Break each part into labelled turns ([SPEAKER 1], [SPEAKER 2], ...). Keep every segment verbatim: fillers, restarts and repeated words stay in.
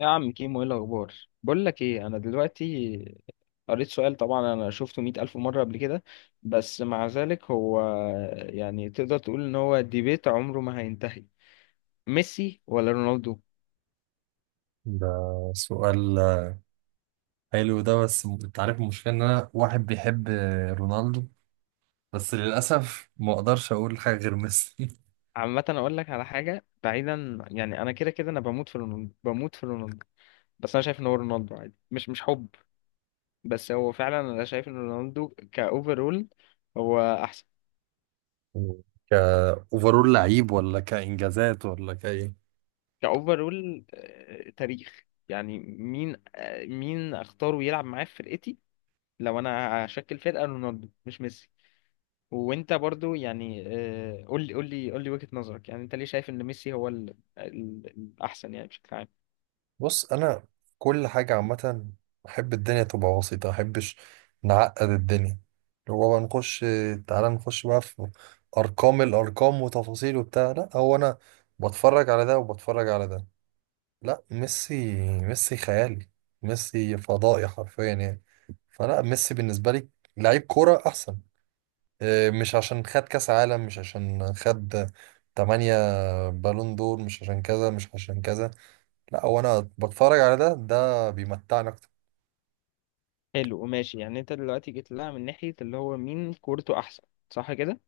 [SPEAKER 1] يا عم كيمو، ايه الاخبار؟ بقول لك ايه، انا دلوقتي قريت سؤال، طبعا انا شفته مئة الف مره قبل كده، بس مع ذلك هو يعني تقدر تقول ان هو ديبيت عمره ما هينتهي: ميسي ولا رونالدو؟
[SPEAKER 2] ده سؤال حلو ده، بس م- انت عارف المشكلة ان انا واحد بيحب رونالدو، بس للأسف ما اقدرش اقول حاجة غير ميسي.
[SPEAKER 1] عامه اقول لك على حاجه، بعيدا يعني، انا كده كده انا بموت في رونالدو، بموت في رونالدو. بس انا شايف ان هو رونالدو عادي، مش مش حب. بس هو فعلا انا شايف ان رونالدو كاوفرول. هو
[SPEAKER 2] كأوفرول لعيب، ولا كإنجازات، ولا كأيه؟
[SPEAKER 1] كأوفرول، آه، تاريخ، يعني مين، آه، مين اختاره يلعب معاه في فرقتي؟ لو انا هشكل فرقة، رونالدو مش ميسي. وانت برضو يعني، آه، قول لي قول لي قول لي وجهة نظرك، يعني انت ليه شايف ان ميسي هو ال- ال- الاحسن يعني بشكل عام؟
[SPEAKER 2] بص، انا كل حاجه عامه احب الدنيا تبقى بسيطه، ما احبش نعقد الدنيا، اللي هو بقى نخش، تعالى نخش بقى في ارقام الارقام وتفاصيل وبتاع. لا، هو انا بتفرج على ده وبتفرج على ده. لا، ميسي، ميسي خيالي، ميسي فضائي حرفيا يعني. فلا ميسي بالنسبة لي لعيب كورة أحسن. إيه، مش عشان خد كأس عالم، مش عشان خد تمانية بالون دور، مش عشان كذا مش عشان كذا. لا، هو أنا بتفرج على ده ده بيمتعني أكتر.
[SPEAKER 1] حلو وماشي، يعني انت دلوقتي جيت لها من ناحية اللي هو مين كورته احسن، صح كده؟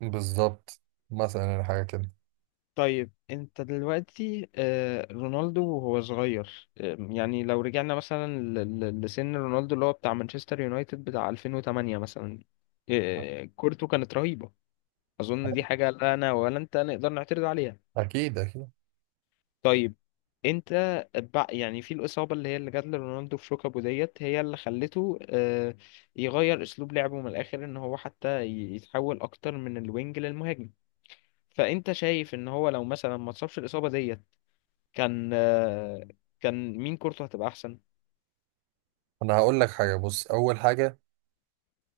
[SPEAKER 2] بالظبط. مثلا يعني حاجة كده.
[SPEAKER 1] طيب انت دلوقتي، آه، رونالدو وهو صغير، آه، يعني لو رجعنا مثلا ل- ل- لسن رونالدو اللي هو بتاع مانشستر يونايتد بتاع ألفين وتمانية مثلا، آه، كورته كانت رهيبة. اظن دي حاجة لا انا ولا انت نقدر نعترض عليها.
[SPEAKER 2] أكيد أكيد.
[SPEAKER 1] طيب انت بع- يعني في الإصابة اللي هي اللي جات لرونالدو في ركبه ديت، هي اللي خلته آه، يغير أسلوب لعبه من الآخر، إن هو حتى ي- يتحول أكتر من الوينج للمهاجم. فأنت شايف إن هو لو مثلا ما اتصابش الإصابة ديت، كان آه، كان مين كورته هتبقى احسن؟
[SPEAKER 2] أنا هقول لك حاجة. بص، أول حاجة،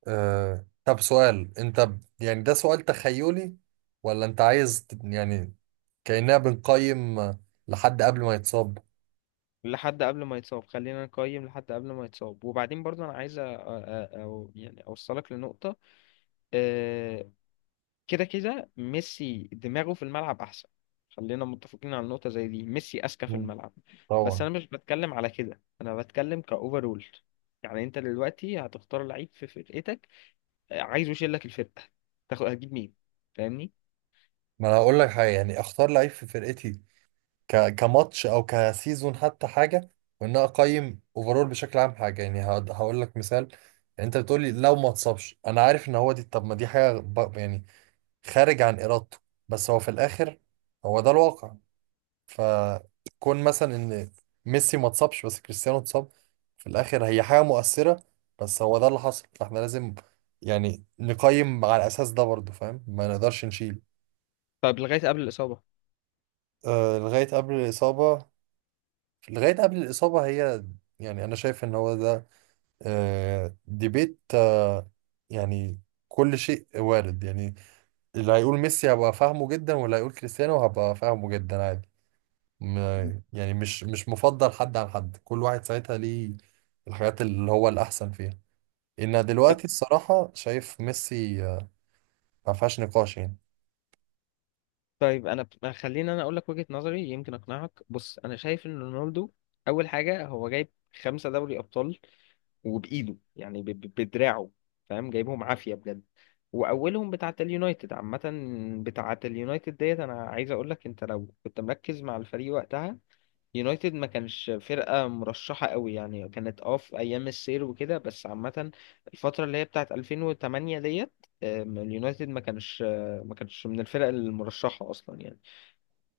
[SPEAKER 2] آه طب سؤال، انت ب- يعني ده سؤال تخيلي، ولا انت عايز ت- يعني كأننا بنقيم آه، لحد قبل ما يتصاب؟
[SPEAKER 1] لحد قبل ما يتصاب، خلينا نقيم لحد قبل ما يتصاب، وبعدين برضو انا عايز أ- أ- او يعني اوصلك لنقطة، آه، كده كده ميسي دماغه في الملعب احسن. خلينا متفقين على نقطة زي دي، ميسي اذكى في
[SPEAKER 2] مم.
[SPEAKER 1] الملعب. بس
[SPEAKER 2] طبعا.
[SPEAKER 1] انا مش بتكلم على كده، انا بتكلم كاوفرول. يعني انت دلوقتي هتختار لعيب في فرقتك، آه، عايزه يشيل لك الفرقة، تاخد هتجيب مين؟ فاهمني؟
[SPEAKER 2] ما انا هقول لك حاجة، يعني اختار لعيب في فرقتي ك... كماتش او كسيزون، حتى حاجة، وان انا اقيم اوفرول بشكل عام. حاجة يعني هقد- هقول لك مثال. يعني انت بتقولي لو ما اتصابش، انا عارف ان هو دي، طب ما دي حاجة ب... يعني خارج عن ارادته، بس هو في الاخر هو ده الواقع. فكون مثلا ان ميسي ما اتصابش بس كريستيانو اتصاب، في الاخر هي حاجه مؤثره، بس هو ده اللي حصل، فاحنا لازم يعني نقيم على الاساس ده برضه، فاهم؟ ما نقدرش نشيل.
[SPEAKER 1] طيب لغاية قبل
[SPEAKER 2] آه لغايه قبل الاصابه. لغايه قبل الاصابه هي، يعني انا شايف ان هو ده آه ديبيت، آه يعني كل شيء وارد يعني. اللي هيقول ميسي هبقى فاهمه جدا، واللي هيقول كريستيانو هبقى فاهمه جدا، عادي.
[SPEAKER 1] الإصابة.
[SPEAKER 2] ما- يعني مش مش مفضل حد عن حد، كل واحد ساعتها ليه الحاجات اللي هو الأحسن فيها. إن دلوقتي الصراحة شايف ميسي آه، ما فيهاش نقاش يعني.
[SPEAKER 1] طيب انا ب- خليني انا اقول لك وجهة نظري يمكن اقنعك. بص انا شايف ان رونالدو، اول حاجة هو جايب خمسة دوري ابطال، وبايده يعني ب- ب- بدراعه، فاهم؟ جايبهم عافية بجد. واولهم بتاعة اليونايتد. عامة بتاعة اليونايتد ديت، انا عايز اقول لك، انت لو كنت مركز مع الفريق وقتها، يونايتد ما كانش فرقة مرشحة قوي، يعني كانت اه في ايام السير وكده، بس عامة الفترة اللي هي بتاعة ألفين وتمانية ديت، آم، اليونايتد ما كانش آه، ما كانش من الفرق المرشحة اصلا يعني.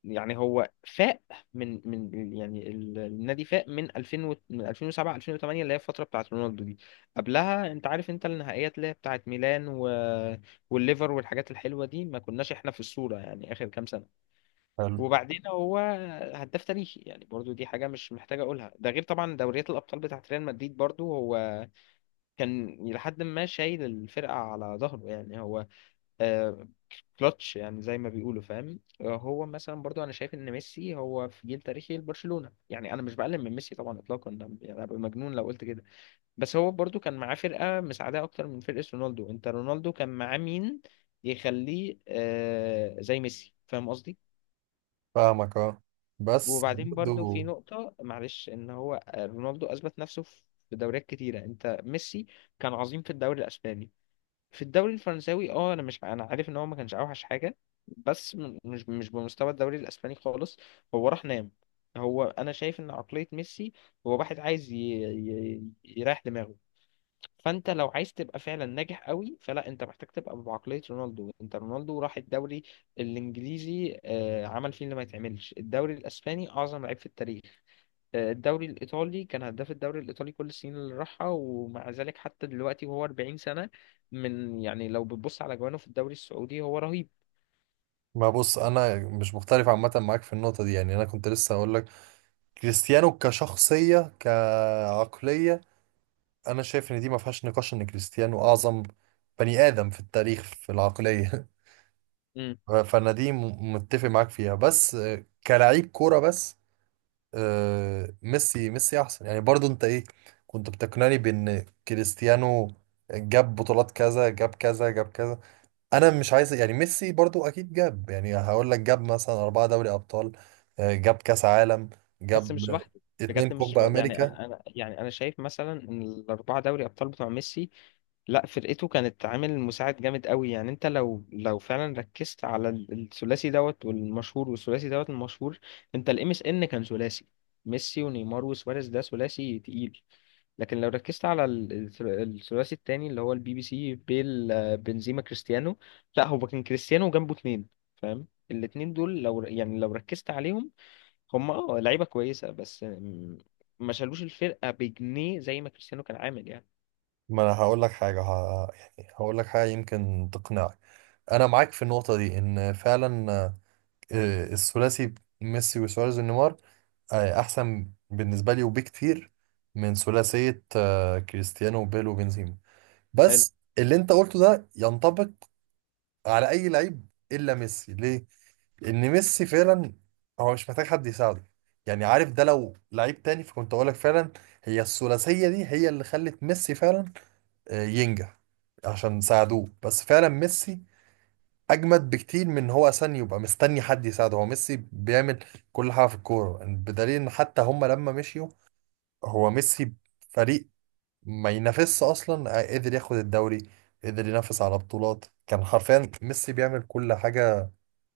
[SPEAKER 1] يعني هو فاق، من من يعني ال- النادي فاق من ألفين و- من ألفين وسبعة ألفين وتمانية، اللي هي الفتره بتاعت رونالدو دي. قبلها انت عارف، انت النهائيات اللي هي بتاعت ميلان و... والليفر والحاجات الحلوه دي، ما كناش احنا في الصوره يعني اخر كام سنه.
[SPEAKER 2] حلو.
[SPEAKER 1] وبعدين هو هداف تاريخي، يعني برضو دي حاجه مش محتاج اقولها، ده غير طبعا دوريات الابطال بتاعت ريال مدريد. برضو هو كان لحد ما شايل الفرقه على ظهره، يعني هو آه، كلتش، يعني زي ما بيقولوا، فاهم؟ آه، هو مثلا برضو انا شايف ان ميسي هو في جيل تاريخي لبرشلونة، يعني انا مش بقلل من ميسي طبعا اطلاقا، ده- يعني ابقى مجنون لو قلت كده. بس هو برضو كان معاه فرقة مساعداه اكتر من فرقة رونالدو. انت رونالدو كان معاه مين يخليه آه زي ميسي؟ فاهم قصدي؟
[SPEAKER 2] فاهمك، اه، بس
[SPEAKER 1] وبعدين برضو في
[SPEAKER 2] برضه.
[SPEAKER 1] نقطة، معلش، ان هو آه، رونالدو اثبت نفسه في دوريات كتيرة. انت ميسي كان عظيم في الدوري الاسباني، في الدوري الفرنساوي اه انا مش انا عارف ان هو ما كانش اوحش حاجه، بس م- مش مش بمستوى الدوري الاسباني خالص. هو راح نام. هو انا شايف ان عقليه ميسي، هو واحد عايز ي... ي... يريح دماغه. فانت لو عايز تبقى فعلا ناجح قوي، فلا انت محتاج تبقى بعقليه رونالدو. انت رونالدو راح الدوري الانجليزي، آه، عمل فيه اللي ما يتعملش. الدوري الاسباني، اعظم لعيب في التاريخ. آه، الدوري الإيطالي، كان هداف الدوري الإيطالي كل السنين اللي راحها. ومع ذلك حتى دلوقتي وهو 40 سنة، من يعني لو بتبص على جوانه في الدوري السعودي هو رهيب.
[SPEAKER 2] ما بص، أنا مش مختلف عامة معاك في النقطة دي، يعني أنا كنت لسه هقول لك كريستيانو كشخصية كعقلية، أنا شايف إن دي ما فيهاش نقاش، إن كريستيانو أعظم بني آدم في التاريخ في العقلية.
[SPEAKER 1] مم.
[SPEAKER 2] ف- فأنا دي م- متفق معاك فيها، بس آه، كلاعب كورة بس، آه، ميسي ميسي احسن يعني. برضو انت ايه كنت بتقنعني بان كريستيانو جاب بطولات كذا، جاب كذا، جاب كذا. انا مش عايز يعني، ميسي برضو اكيد جاب، يعني هقول لك جاب مثلا اربعة دوري ابطال، آه، جاب كاس عالم،
[SPEAKER 1] بس
[SPEAKER 2] جاب
[SPEAKER 1] مش لوحده.
[SPEAKER 2] اتنين
[SPEAKER 1] بجد مش
[SPEAKER 2] كوبا
[SPEAKER 1] لو- يعني
[SPEAKER 2] امريكا.
[SPEAKER 1] أنا أنا- يعني أنا شايف مثلا إن الأربعة دوري أبطال بتوع ميسي، لا فرقته كانت عامل مساعد جامد قوي. يعني انت لو لو فعلا ركزت على ال- الثلاثي دوت والمشهور، والثلاثي دوت المشهور، انت الام اس ان كان ثلاثي: ميسي ونيمار وسواريز، ده ثلاثي تقيل. لكن لو ركزت على ال- الثل- الثلاثي التاني اللي هو البي بي سي، بيل، آه، بنزيما، كريستيانو، لا هو كان كريستيانو جنبه اتنين، فاهم؟ الاتنين دول لو ر- يعني لو ركزت عليهم، هم اه لعيبة كويسة بس آم، ما شالوش الفرقة بجنيه زي ما كريستيانو كان عامل يعني.
[SPEAKER 2] ما انا هقول لك حاجة، ه... يعني هقول لك حاجة يمكن تقنعك. انا معاك في النقطة دي ان فعلا آه، الثلاثي ميسي وسواريز ونيمار آه، احسن بالنسبه لي، وبكتير، من ثلاثيه آه، كريستيانو وبيل وبنزيما. بس اللي انت قلته ده ينطبق على اي لعيب الا ميسي، ليه؟ لان ميسي فعلا هو مش محتاج حد يساعده. يعني عارف، ده لو لعيب تاني فكنت اقول لك فعلا هي الثلاثيه دي هي اللي خلت ميسي فعلا آه، ينجح عشان ساعدوه، بس فعلا ميسي اجمد بكتير من إن هو اصلا يبقى مستني حد يساعده. هو ميسي بيعمل كل حاجه في الكوره، يعني بدليل ان حتى هم لما مشيوا، هو ميسي فريق ما ينافسش اصلا، آه، قدر ياخد الدوري، قدر ينافس على بطولات. كان حرفيا ميسي بيعمل كل حاجة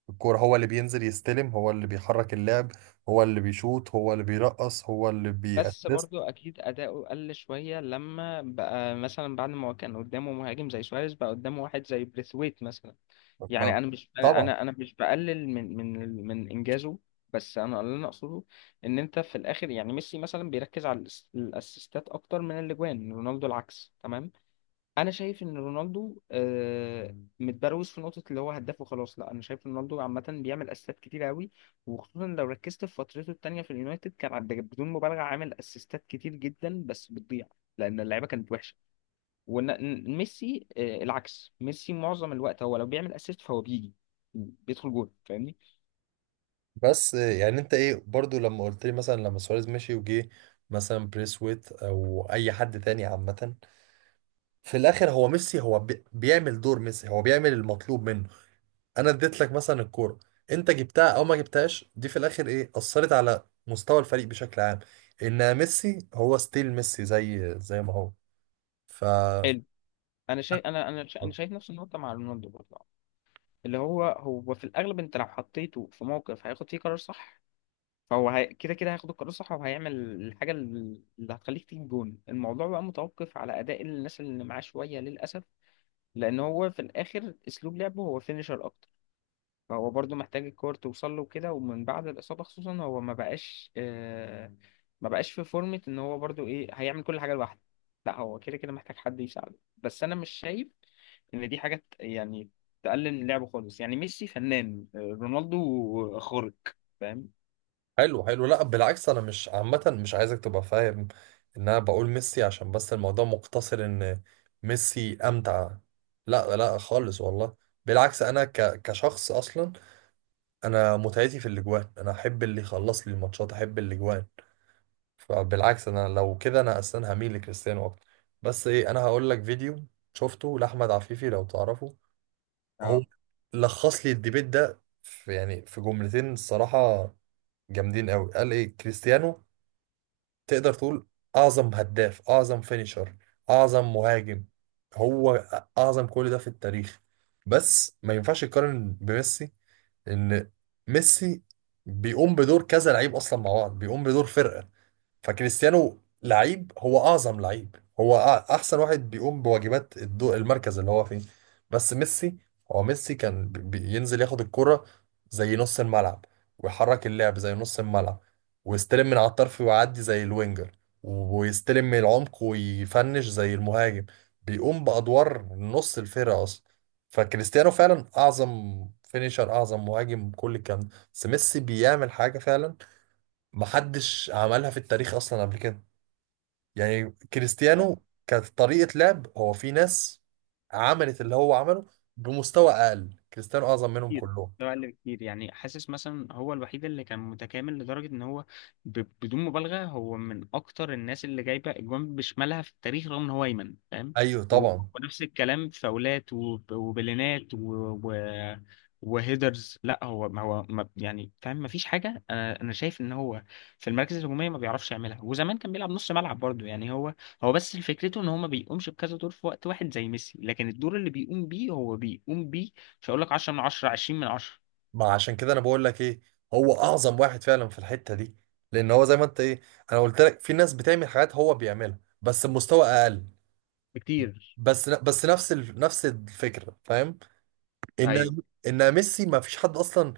[SPEAKER 2] في الكورة، هو اللي بينزل يستلم، هو اللي بيحرك اللعب، هو اللي بيشوط، هو اللي بيرقص، هو اللي
[SPEAKER 1] بس
[SPEAKER 2] بيأسست.
[SPEAKER 1] برضو اكيد اداؤه قل شويه لما بقى، مثلا بعد ما هو كان قدامه مهاجم زي سواريز، بقى قدامه واحد زي بريثويت مثلا.
[SPEAKER 2] ما
[SPEAKER 1] يعني انا مش انا
[SPEAKER 2] طبعا.
[SPEAKER 1] انا أنا مش بقلل من من من انجازه. بس انا اللي انا اقصده، ان انت في الاخر يعني ميسي مثلا بيركز على الأس- الاسيستات اكتر من الاجوان. رونالدو العكس تمام. انا شايف ان رونالدو، آه، متبروز في نقطه اللي هو هداف وخلاص. لا انا شايف رونالدو عامه بيعمل اسيستات كتير قوي، وخصوصا لو ركزت في فترته التانيه في اليونايتد كان عند- بدون مبالغه عامل اسيستات كتير جدا، بس بتضيع لان اللعيبه كانت وحشه. وميسي العكس، ميسي معظم الوقت هو لو بيعمل اسيست فهو بيجي بيدخل جول. فاهمني؟
[SPEAKER 2] بس يعني انت ايه برضو لما قلت لي مثلا لما سواريز مشي، وجي مثلا بريسويت او اي حد تاني عامة، في الاخر هو ميسي، هو بي- بيعمل دور ميسي، هو بيعمل المطلوب منه. انا اديت لك مثلا الكوره، انت جبتها او ما جبتهاش، دي في الاخر ايه اثرت على مستوى الفريق بشكل عام؟ ان ميسي هو ستيل ميسي، زي زي ما هو، ف...
[SPEAKER 1] حلو. انا شايف انا انا انا شايف نفس النقطه مع رونالدو برضه. اللي هو هو في الاغلب، انت لو حطيته في موقف هياخد فيه قرار صح، فهو هي... كده كده هياخد القرار الصح، وهيعمل الحاجة ال- اللي هتخليك تجيب جون. الموضوع بقى متوقف على أداء الناس اللي معاه شوية للأسف، لأن هو في الآخر أسلوب لعبه هو فينيشر أكتر. فهو برضو محتاج الكور توصل له كده، ومن بعد الإصابة خصوصا هو ما بقاش آه... ما بقاش في فورمة إن هو برضو إيه هيعمل كل حاجة لوحده. لا هو كده كده محتاج حد يساعده، بس أنا مش شايف إن دي حاجة ت- يعني تقلل من لعبه خالص. يعني ميسي فنان، آه، رونالدو خارق، فاهم؟
[SPEAKER 2] حلو حلو. لا بالعكس، انا مش عامه مش عايزك تبقى فاهم ان انا بقول ميسي عشان بس الموضوع مقتصر ان ميسي امتع. لا لا، خالص والله، بالعكس، انا ك... كشخص اصلا انا متعتي في الاجوان، انا احب اللي يخلص لي الماتشات، احب الاجوان. فبالعكس انا لو كده انا اصلا هميل لكريستيانو اكتر. بس ايه، انا هقول لك فيديو شفته لاحمد عفيفي، لو تعرفه، هو
[SPEAKER 1] آه.
[SPEAKER 2] لخص لي الديبيت ده في يعني في جملتين الصراحه جامدين قوي. قال ايه؟ كريستيانو تقدر تقول اعظم هداف، اعظم فينيشر، اعظم مهاجم، هو اعظم كل ده في التاريخ، بس ما ينفعش يقارن بميسي. ان ميسي بيقوم بدور كذا لعيب اصلا مع بعض، بيقوم بدور فرقه. فكريستيانو لعيب، هو اعظم لعيب، هو أع- احسن واحد بيقوم بواجبات الدو المركز اللي هو فيه. بس ميسي، هو ميسي كان بي- بينزل ياخد الكرة زي نص الملعب، ويحرك اللعب زي نص الملعب، ويستلم من على الطرف ويعدي زي الوينجر، ويستلم من العمق ويفنش زي المهاجم، بيقوم بأدوار نص الفرقة أصلا. فكريستيانو فعلا أعظم فينيشر، أعظم مهاجم، كل الكلام ده، بس ميسي بيعمل حاجة فعلا محدش عملها في التاريخ اصلا قبل كده. يعني كريستيانو كانت طريقة لعب هو في ناس عملت اللي هو عمله بمستوى اقل، كريستيانو اعظم منهم
[SPEAKER 1] كتير،
[SPEAKER 2] كلهم.
[SPEAKER 1] مستوى اقل بكتير. يعني حاسس مثلا هو الوحيد اللي كان متكامل لدرجه ان هو ب... بدون مبالغه هو من اكتر الناس اللي جايبه اجوان بشمالها في التاريخ رغم ان هو ايمن، فاهم؟
[SPEAKER 2] ايوه
[SPEAKER 1] و...
[SPEAKER 2] طبعا.
[SPEAKER 1] ونفس الكلام في فاولات وب... وبلينات و... و... وهيدرز. لا هو ما هو ما... يعني فاهم، ما فيش حاجه. انا انا شايف ان هو في المراكز الهجوميه ما بيعرفش يعملها. وزمان كان بيلعب نص ملعب برضه. يعني هو هو بس فكرته ان هو ما بيقومش بكذا دور في وقت واحد زي ميسي، لكن الدور اللي بيقوم بيه، هو بيقوم بيه مش هقول لك عشرة من عشرة، عشرين من عشرة
[SPEAKER 2] ما عشان كده انا بقول لك ايه، هو اعظم واحد فعلا في الحتة دي، لان هو زي ما انت ايه، انا قلت لك في ناس بتعمل حاجات هو بيعملها بس بمستوى اقل،
[SPEAKER 1] بكتير.
[SPEAKER 2] بس بس نفس ال- نفس الفكرة، فاهم؟
[SPEAKER 1] ايوه،
[SPEAKER 2] ان ان ميسي ما فيش حد اصلا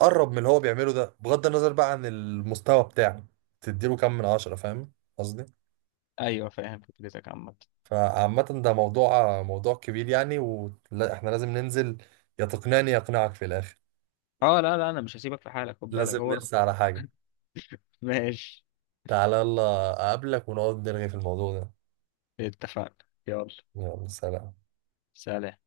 [SPEAKER 2] قرب من اللي هو بيعمله ده، بغض النظر بقى عن المستوى بتاعه، تديله كام من عشرة، فاهم قصدي؟
[SPEAKER 1] ايوه، فاهم فكرتك عامة.
[SPEAKER 2] فعامة ده موضوع موضوع كبير، يعني واحنا لازم ننزل، يا تقنعني يا اقنعك في الاخر،
[SPEAKER 1] اه، لا لا، انا مش هسيبك في حالك، خد بالك
[SPEAKER 2] لازم
[SPEAKER 1] هو.
[SPEAKER 2] نرسى على حاجة.
[SPEAKER 1] ماشي.
[SPEAKER 2] تعالى يلا اقابلك ونقعد نرغي في الموضوع ده.
[SPEAKER 1] اتفقنا، يلا.
[SPEAKER 2] يلا سلام.
[SPEAKER 1] سلام.